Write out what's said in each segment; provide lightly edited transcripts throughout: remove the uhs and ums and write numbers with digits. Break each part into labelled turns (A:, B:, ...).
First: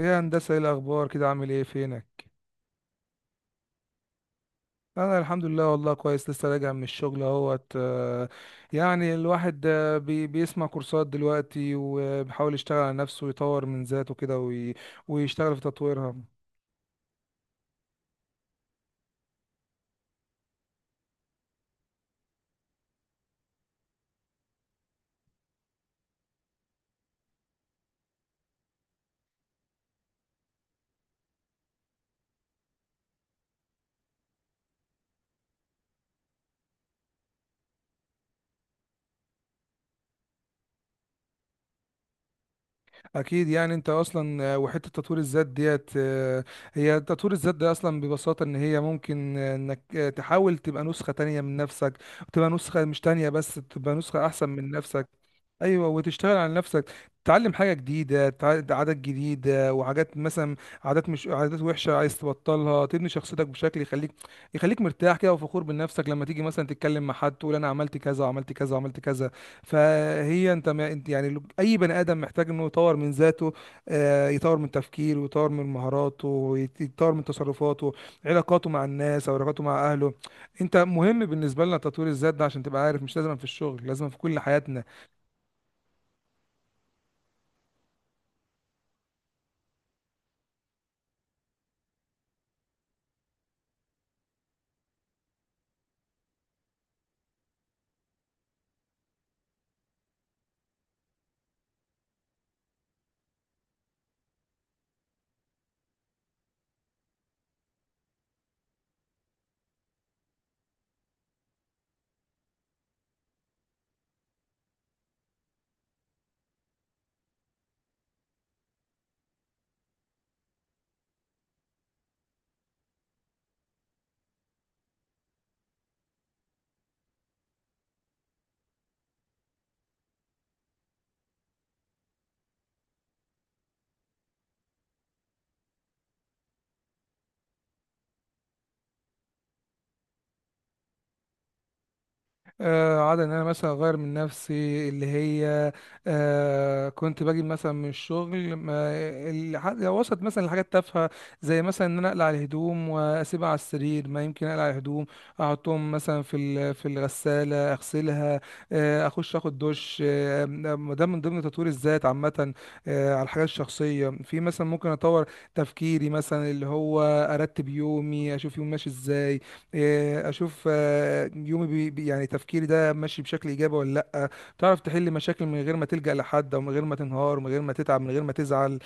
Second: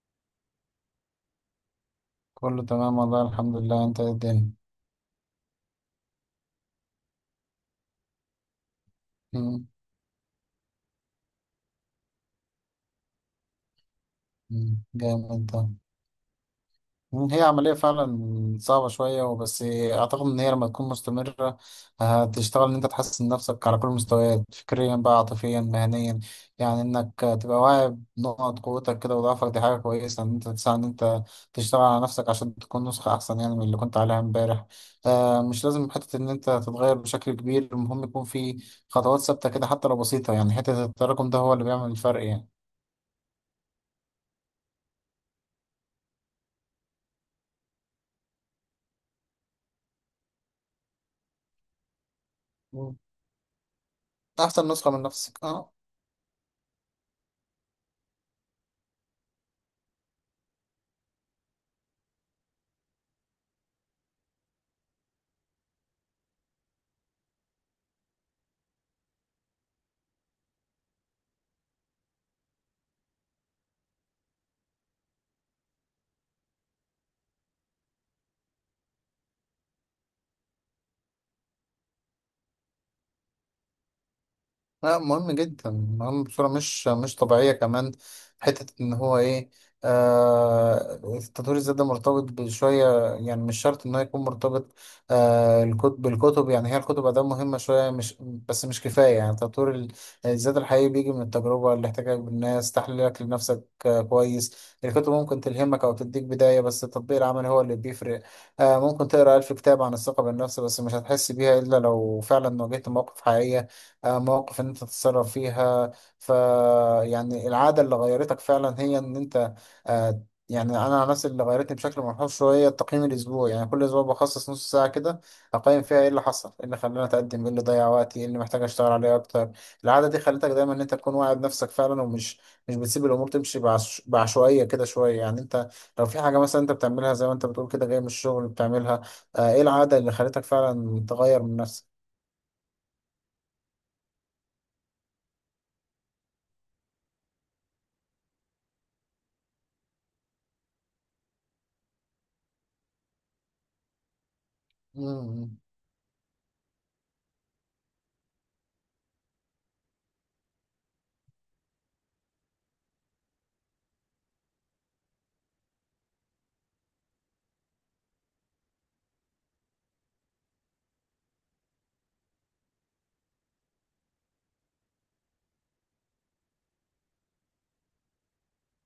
A: ايه يا هندسة، ايه الأخبار كده؟ عامل ايه؟ فينك؟
B: كله تمام والله الحمد لله، انت ايه الدنيا؟
A: أنا الحمد لله والله كويس، لسه راجع من الشغل اهوت. يعني الواحد
B: مم.
A: بيسمع كورسات دلوقتي وبيحاول يشتغل على نفسه ويطور من ذاته كده
B: مم. جامد
A: ويشتغل في
B: ده.
A: تطويرها.
B: مم. هي عملية فعلا صعبة شوية وبس أعتقد إن هي لما تكون مستمرة هتشتغل إن أنت تحسن نفسك على كل المستويات، فكريا بقى عاطفيا مهنيا. يعني إنك تبقى واعي بنقط قوتك كده وضعفك، دي حاجة كويسة إن أنت تساعد إن أنت تشتغل على نفسك عشان تكون نسخة أحسن، يعني من اللي كنت عليها إمبارح. مش لازم حتة إن أنت تتغير بشكل كبير، المهم يكون في خطوات ثابتة كده حتى لو بسيطة، يعني حتة التراكم ده هو اللي بيعمل الفرق يعني.
A: اكيد. يعني انت اصلا وحته تطوير الذات ديت، هي تطوير الذات ده اصلا ببساطه ان هي ممكن انك تحاول تبقى نسخه تانية من نفسك، وتبقى نسخه
B: مم.
A: مش تانية بس، تبقى نسخه احسن
B: أحسن
A: من
B: نسخة من
A: نفسك.
B: نفسك أه.
A: ايوه، وتشتغل على نفسك، تتعلم حاجه جديده، عادات جديده وحاجات، مثلا عادات مش عادات وحشه عايز تبطلها، تبني شخصيتك بشكل يخليك، يخليك مرتاح كده وفخور بنفسك لما تيجي مثلا تتكلم مع حد تقول انا عملت كذا وعملت كذا وعملت كذا. فهي انت، ما انت يعني اي بني ادم محتاج انه يطور من ذاته، يطور من تفكيره ويطور من مهاراته يطور من تصرفاته، علاقاته مع الناس او علاقاته مع اهله. انت مهم بالنسبه لنا تطوير الذات ده، عشان تبقى عارف مش لازم في الشغل، لازم في كل حياتنا.
B: لا، مهم جدا، مهم بصورة مش طبيعية كمان. حتة إن هو إيه، التطوير الذات ده مرتبط بشوية، يعني مش شرط إن هو يكون مرتبط. الكتب بالكتب، يعني هي الكتب أداة مهمة شوية، مش بس مش كفاية، يعني تطوير الذات الحقيقي بيجي من التجربة، الاحتكاك بالناس، تحليلك لنفسك كويس. الكتب ممكن تلهمك أو تديك بداية بس التطبيق العملي هو اللي بيفرق. ممكن تقرأ ألف كتاب عن الثقة بالنفس بس مش هتحس بيها إلا لو فعلا واجهت مواقف حقيقية، مواقف ان انت تتصرف فيها. ف يعني العاده اللي غيرتك فعلا هي ان انت، آه، يعني انا عن نفسي اللي غيرتني بشكل ملحوظ شويه التقييم الاسبوعي، يعني كل اسبوع بخصص نص ساعه كده اقيم فيها ايه اللي حصل، ايه اللي خلاني اتقدم، ايه اللي ضيع وقتي، ايه اللي محتاج اشتغل عليه اكتر. العاده دي خلتك دايما ان انت تكون واعي بنفسك فعلا، ومش مش بتسيب الامور تمشي بعشوائيه كده شويه. يعني انت لو في حاجه مثلا انت بتعملها زي ما انت بتقول كده جاي من الشغل بتعملها، ايه العاده اللي خلتك فعلا تغير من نفسك؟
A: عادة ان انا مثلا اغير من نفسي اللي هي، آه كنت باجي مثلا من الشغل، ما لو وصلت مثلا لحاجات تافهه، زي مثلا ان انا اقلع الهدوم واسيبها على السرير، ما يمكن اقلع الهدوم
B: مم.
A: احطهم مثلا في الغساله اغسلها. آه اخش اخد دش، آه. ده من ضمن تطوير الذات عامه. آه على الحاجات الشخصيه، في مثلا ممكن اطور تفكيري، مثلا اللي هو ارتب يومي، اشوف يومي ماشي ازاي. إيه، اشوف يومي يعني تفكيري ده ماشي بشكل ايجابي ولا لا، تعرف تحل مشاكل من غير ما تلجأ لحد او من غير ما تنهار، من غير ما تتعب، من غير ما تزعل.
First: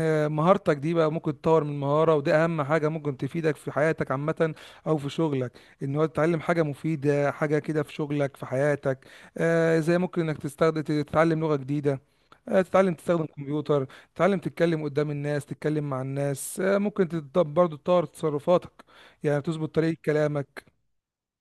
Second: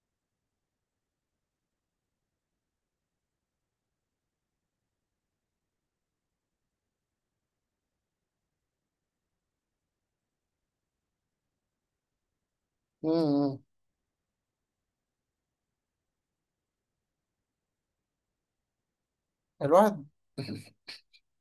A: مهارتك دي بقى ممكن تطور من مهارة، وده اهم حاجة ممكن تفيدك في حياتك عامة او في شغلك. ان هو تتعلم حاجة مفيدة، حاجة كده في شغلك في حياتك. زي ممكن انك تستخدم تتعلم لغة جديدة، تتعلم تستخدم
B: مم.
A: كمبيوتر، تتعلم تتكلم قدام الناس، تتكلم مع الناس. ممكن برضه تطور تصرفاتك، يعني بتظبط طريقة
B: الواحد
A: كلامك.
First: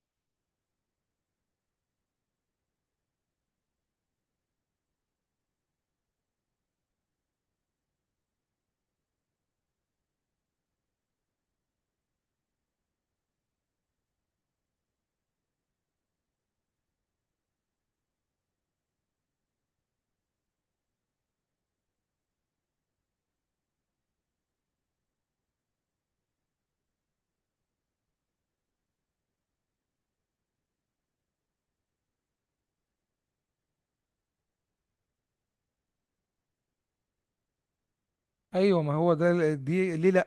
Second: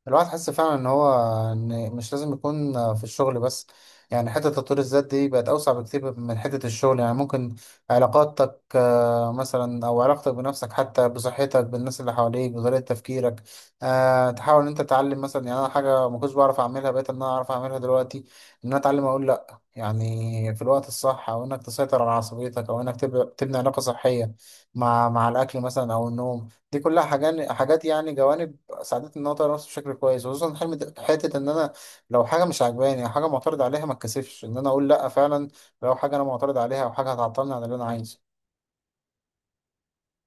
B: الواحد حس فعلا ان هو ان مش لازم يكون في الشغل بس، يعني حتة تطوير الذات دي بقت اوسع بكتير من حتة الشغل. يعني ممكن علاقاتك مثلا او علاقتك بنفسك حتى بصحتك بالناس اللي حواليك بطريقة تفكيرك. تحاول ان انت تتعلم مثلا، يعني انا حاجة ما كنتش بعرف اعملها بقيت ان انا اعرف اعملها دلوقتي، ان انا اتعلم اقول لا يعني في الوقت الصح، او انك تسيطر على عصبيتك، او انك تبني علاقة صحية مع الاكل مثلا او النوم. دي كلها حاجات يعني جوانب ساعدتني ان انا اطور نفسي بشكل كويس، وخصوصا حلم حته ان انا لو حاجه مش عاجباني او حاجه معترض عليها ما اتكسفش ان انا اقول لا فعلا، لو حاجه انا معترض عليها او حاجه هتعطلني عن اللي انا عايزه.
A: ايوه، ما هو ده دي ليه؟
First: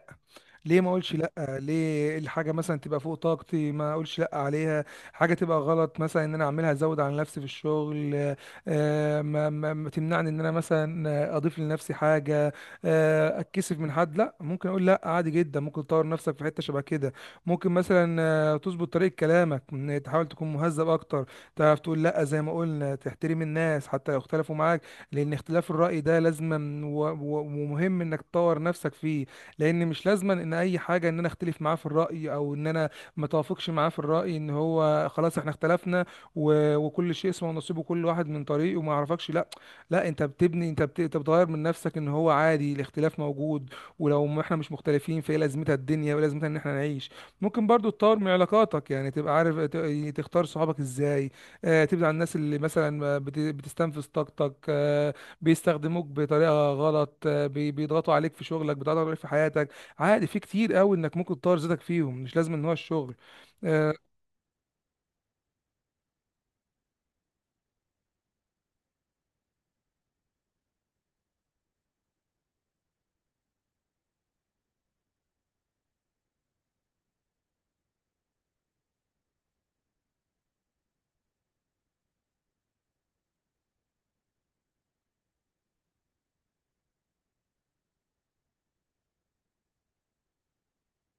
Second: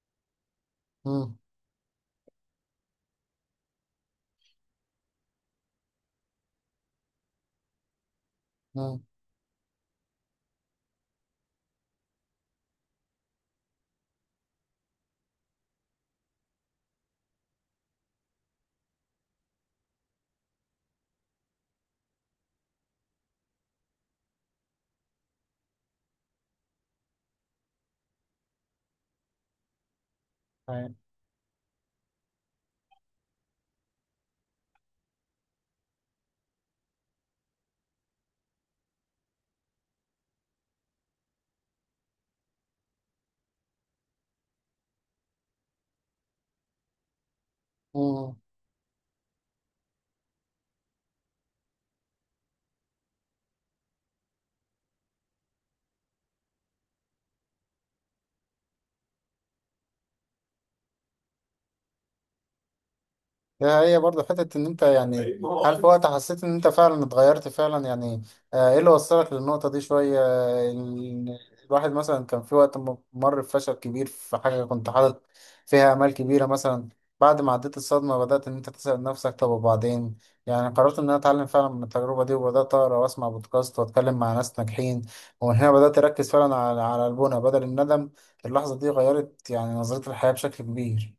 A: ليه ما اقولش لا؟
B: امم
A: ليه الحاجه مثلا تبقى فوق طاقتي ما اقولش لا عليها؟ حاجه تبقى غلط مثلا ان انا اعملها، ازود على نفسي في الشغل، ما تمنعني ان انا مثلا اضيف لنفسي حاجه، اتكسف من حد؟ لا، ممكن اقول لا عادي جدا. ممكن تطور نفسك في حته شبه كده، ممكن مثلا تظبط طريقه كلامك، إن تحاول تكون مهذب اكتر، تعرف تقول لا زي ما قلنا، تحترم الناس حتى لو اختلفوا معاك، لان اختلاف الراي ده لازم، ومهم انك تطور نفسك فيه. لان مش لازما ان اي حاجه ان انا اختلف معاه في الراي، او ان انا ما توافقش معاه في الراي، ان هو خلاص احنا اختلفنا وكل شيء اسمه ونصيبه كل واحد من طريقه، وما اعرفكش. لا، لا، انت بتبني، انت بتغير من نفسك، ان هو عادي الاختلاف موجود. ولو ما احنا مش مختلفين فايه لازمتها الدنيا، ولازمتها ان احنا نعيش. ممكن برضو تطور من
B: امم
A: علاقاتك، يعني تبقى عارف تختار صحابك ازاي. تبعد عن الناس اللي مثلا ما بت- بتستنفذ طاقتك، بيستخدموك بطريقه غلط، بيضغطوا عليك في شغلك، بيضغطوا عليك في حياتك. عادي، في كتير قوي انك ممكن تطور ذاتك فيهم، مش لازم ان هو الشغل.
B: ده
A: آه،
B: هي برضه حتة إن أنت يعني طيب، ما هو هل في أصلاً وقت حسيت إن أنت فعلا اتغيرت فعلا يعني؟ إيه اللي وصلك للنقطة دي شوية، الواحد مثلا كان في وقت مر بفشل كبير في حاجة كنت حاطط فيها آمال كبيرة مثلا. بعد ما عديت الصدمة بدأت إن أنت تسأل نفسك طب وبعدين، يعني قررت إن أنا أتعلم فعلا من التجربة دي، وبدأت أقرأ وأسمع بودكاست وأتكلم مع ناس ناجحين، ومن هنا بدأت أركز فعلا على البنى بدل الندم. اللحظة دي غيرت يعني نظرتي للحياة بشكل كبير.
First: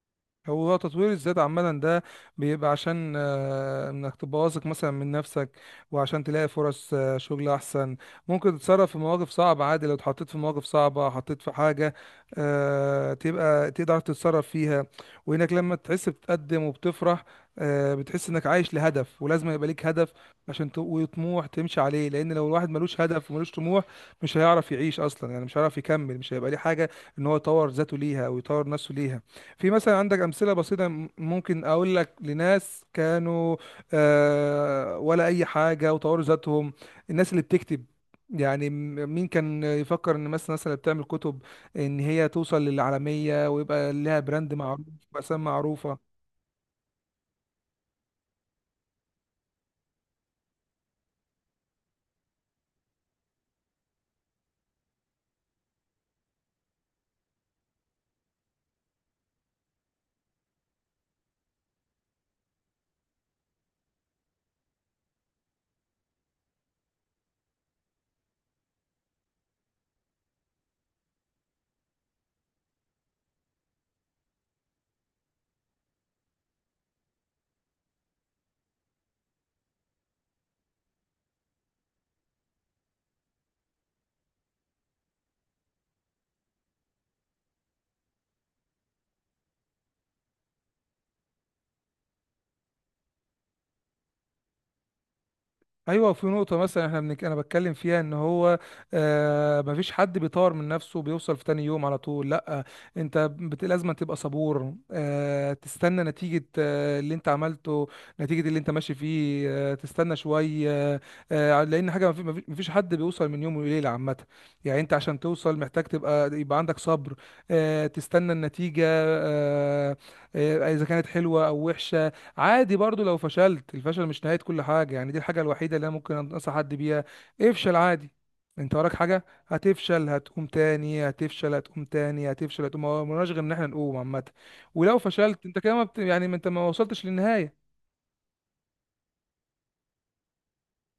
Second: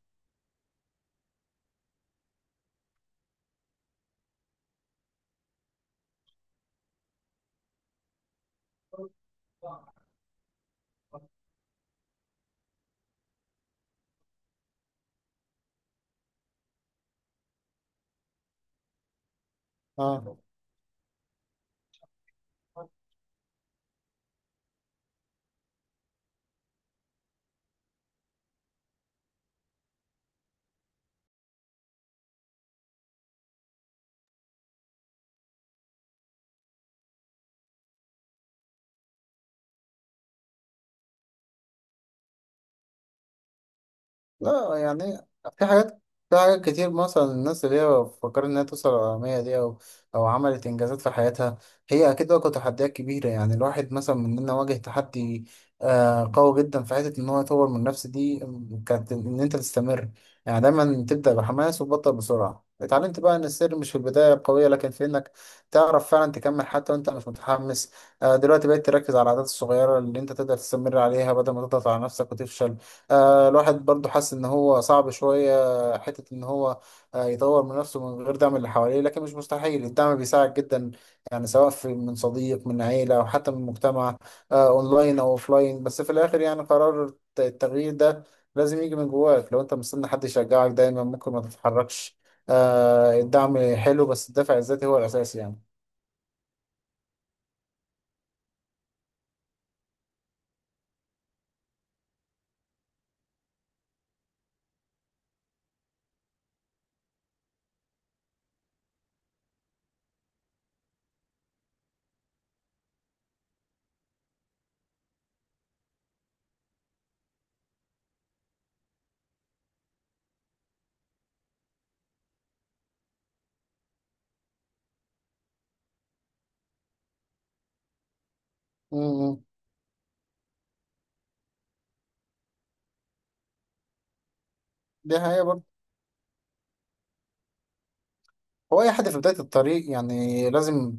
A: هو تطوير الذات عامة ده بيبقى عشان انك تبقى واثق مثلا من نفسك، وعشان تلاقي فرص شغل احسن. ممكن تتصرف في مواقف صعبة عادي، لو اتحطيت في مواقف صعبة، حطيت في حاجة، تبقى تقدر تتصرف فيها. وانك لما تحس بتتقدم وبتفرح، بتحس انك عايش لهدف، ولازم يبقى ليك هدف
B: آه.
A: عشان وطموح تمشي عليه. لان لو الواحد ملوش هدف وملوش طموح، مش هيعرف يعيش اصلا. يعني مش هيعرف يكمل، مش هيبقى ليه حاجة ان هو يطور ذاته ليها او يطور نفسه ليها. في مثلا عندك امثله بسيطه، ممكن اقول لك لناس كانوا ولا اي حاجه وطوروا ذاتهم. الناس اللي بتكتب، يعني مين كان يفكر ان مثلا الناس اللي بتعمل كتب ان هي توصل للعالميه ويبقى لها براند
B: لا
A: معروف
B: يعني
A: واسامي
B: في حاجات
A: معروفه؟
B: في حاجات كتير مثلا الناس اللي هي فكرت إنها توصل للعالمية دي، أو عملت إنجازات في حياتها. هي أكيد واجهت تحديات كبيرة، يعني الواحد مثلا مننا واجه تحدي قوي جدا في حتة إن هو يطور من نفسه، دي كانت إن أنت تستمر. يعني دايما تبدأ بحماس وتبطل بسرعة، اتعلمت بقى إن السر مش في البداية القوية لكن في إنك تعرف فعلا تكمل حتى وأنت مش متحمس. دلوقتي بقيت تركز على العادات الصغيرة اللي أنت تقدر تستمر عليها بدل ما تضغط على نفسك وتفشل. الواحد برضو حاسس ان هو صعب شوية حتة ان هو يطور من نفسه من غير دعم اللي حواليه، لكن مش مستحيل، الدعم بيساعد جدا. يعني سواء في من صديق من عيلة او حتى من مجتمع، اونلاين او اوفلاين، بس في الاخر يعني قرار التغيير ده لازم يجي من جواك، لو انت مستني حد يشجعك دايما ممكن ما تتحركش. الدعم حلو بس الدافع الذاتي هو الاساس يعني.
A: ايوه، في نقطه مثلا انا بتكلم فيها، ان هو آه مفيش حد بيطور من نفسه وبيوصل في تاني يوم على طول. لا، لازم تبقى صبور، آه تستنى نتيجه، آه اللي انت عملته، نتيجه اللي انت ماشي فيه. آه تستنى شويه، آه، لان حاجه مفيش حد بيوصل من يوم وليله عامه. يعني انت عشان توصل محتاج تبقى يبقى عندك صبر، آه تستنى النتيجه آه، اذا كانت حلوه او وحشه. عادي برضو لو فشلت، الفشل مش نهاية كل حاجة. يعني دي الحاجة الوحيدة اللي انا ممكن انصح حد بيها، افشل عادي، انت وراك
B: م-
A: حاجة،
B: م.
A: هتفشل هتقوم تاني، هتفشل هتقوم تاني، هتفشل هتقوم، هو ملناش غير ان احنا نقوم عامة. ولو
B: دي حقيقة
A: فشلت انت
B: برضو.
A: كده ما بت... يعني ما انت ما وصلتش للنهاية.
B: هو اي حد في بداية الطريق يعني لازم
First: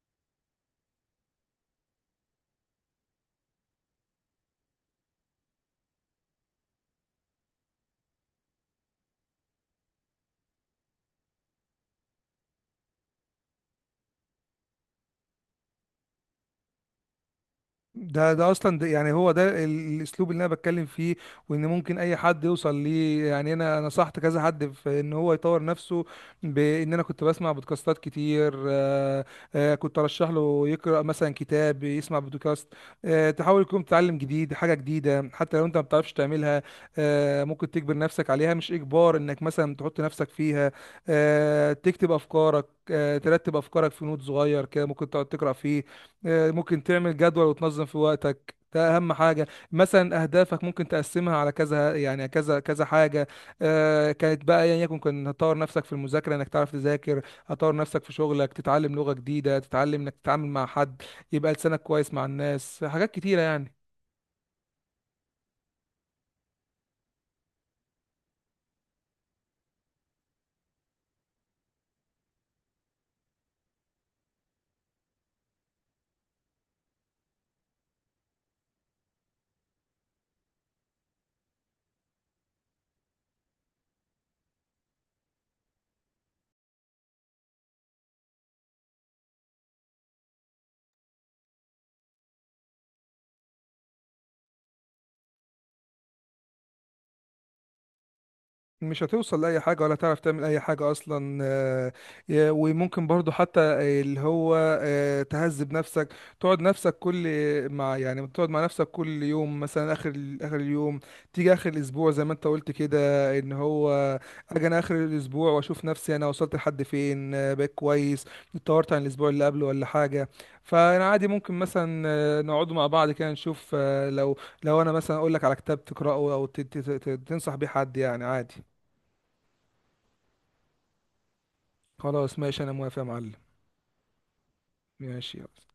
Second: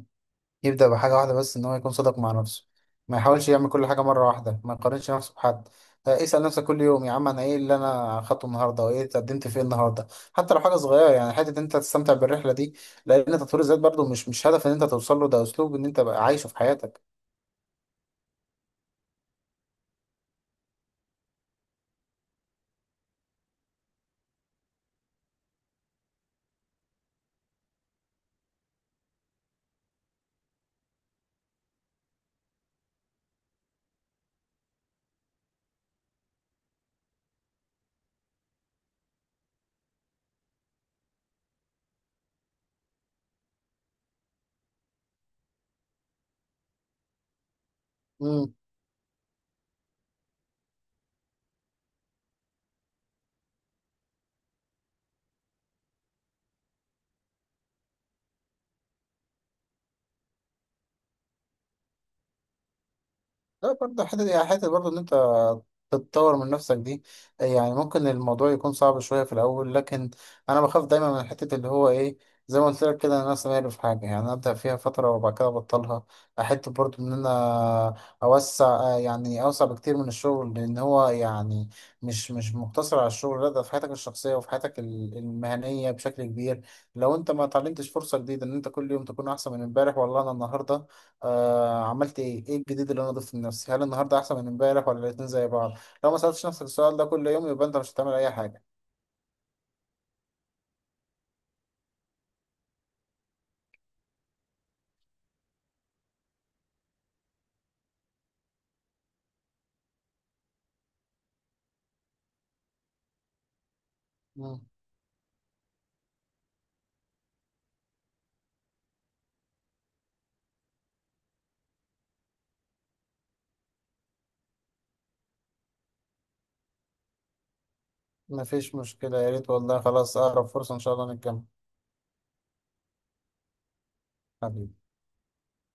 B: يبدأ بحاجة واحدة، بس إن هو يكون صادق مع نفسه، ما يحاولش يعمل كل حاجة مرة واحدة، ما يقارنش نفسه بحد. اسأل نفسك كل يوم يا عم، أنا إيه اللي أنا خدته النهاردة وإيه اتقدمت فيه النهاردة، حتى لو حاجة صغيرة، يعني حتة إن أنت تستمتع بالرحلة دي، لأن تطوير الذات برضو مش هدف إن أنت توصل له، ده أسلوب إن أنت بقى عايشه في حياتك.
A: ده ده اصلا ده يعني هو ده الاسلوب اللي انا بتكلم فيه، وان ممكن اي حد يوصل ليه. يعني انا نصحت كذا حد في ان هو يطور نفسه، بان انا كنت بسمع بودكاستات كتير، كنت ارشح له يقرا مثلا كتاب، يسمع بودكاست. تحاول يكون تتعلم جديد حاجه جديده، حتى لو انت ما بتعرفش تعملها، ممكن تجبر نفسك عليها، مش اجبار، انك مثلا تحط نفسك فيها. تكتب افكارك، ترتب افكارك في نوت صغير كده ممكن تقعد تقرا فيه. ممكن تعمل جدول وتنظم في وقتك، ده اهم حاجه. مثلا اهدافك ممكن تقسمها على كذا، يعني كذا كذا حاجه. كانت بقى ايا يعني يكن، كنت هتطور نفسك في المذاكره انك تعرف تذاكر، هتطور نفسك في شغلك، تتعلم لغه جديده، تتعلم انك تتعامل مع حد، يبقى لسانك كويس مع الناس، حاجات كتيره يعني.
B: لا برضه حتة يعني، حتة برضه إن أنت تتطور من نفسك دي، يعني ممكن الموضوع يكون صعب شوية في الأول، لكن أنا بخاف دايما من حتة اللي هو إيه، زي ما قلت لك كده، أنا سامعني في حاجة يعني أبدأ فيها فترة وبعد كده أبطلها. أحب برضه إن أنا أوسع، يعني أوسع بكتير من الشغل، لأن هو يعني مش مقتصر على الشغل، لا ده في حياتك الشخصية وفي حياتك المهنية بشكل كبير. لو أنت ما اتعلمتش فرصة جديدة إن أنت كل يوم تكون أحسن من إمبارح، والله أنا النهاردة عملت ايه، ايه الجديد اللي انا ضفته لنفسي، هل النهارده احسن من امبارح ولا الاتنين زي بعض؟ لو ما سالتش نفسك السؤال ده كل يوم يبقى انت مش هتعمل اي حاجه.
A: مش هتوصل لأي حاجة، ولا تعرف تعمل أي حاجة أصلا. وممكن برضو حتى اللي هو تهذب نفسك، تقعد نفسك كل، مع يعني تقعد مع نفسك كل يوم مثلا آخر آخر اليوم، تيجي آخر الأسبوع زي ما أنت قلت كده، إن هو
B: مم.
A: أجي أنا آخر الأسبوع وأشوف نفسي، أنا وصلت لحد فين، بقيت كويس، اتطورت عن الأسبوع اللي قبله ولا حاجة. فأنا عادي ممكن مثلا نقعد مع بعض كده نشوف، لو أنا مثلا أقول لك على كتاب تقرأه أو تنصح بيه حد، يعني عادي.
B: مفيش مشكله، يا ريت والله، خلاص اقرب فرصه ان شاء الله نتجمع.
A: خلاص ماشي، انا موافق يا معلم.
B: حبيبي.
A: ماشي.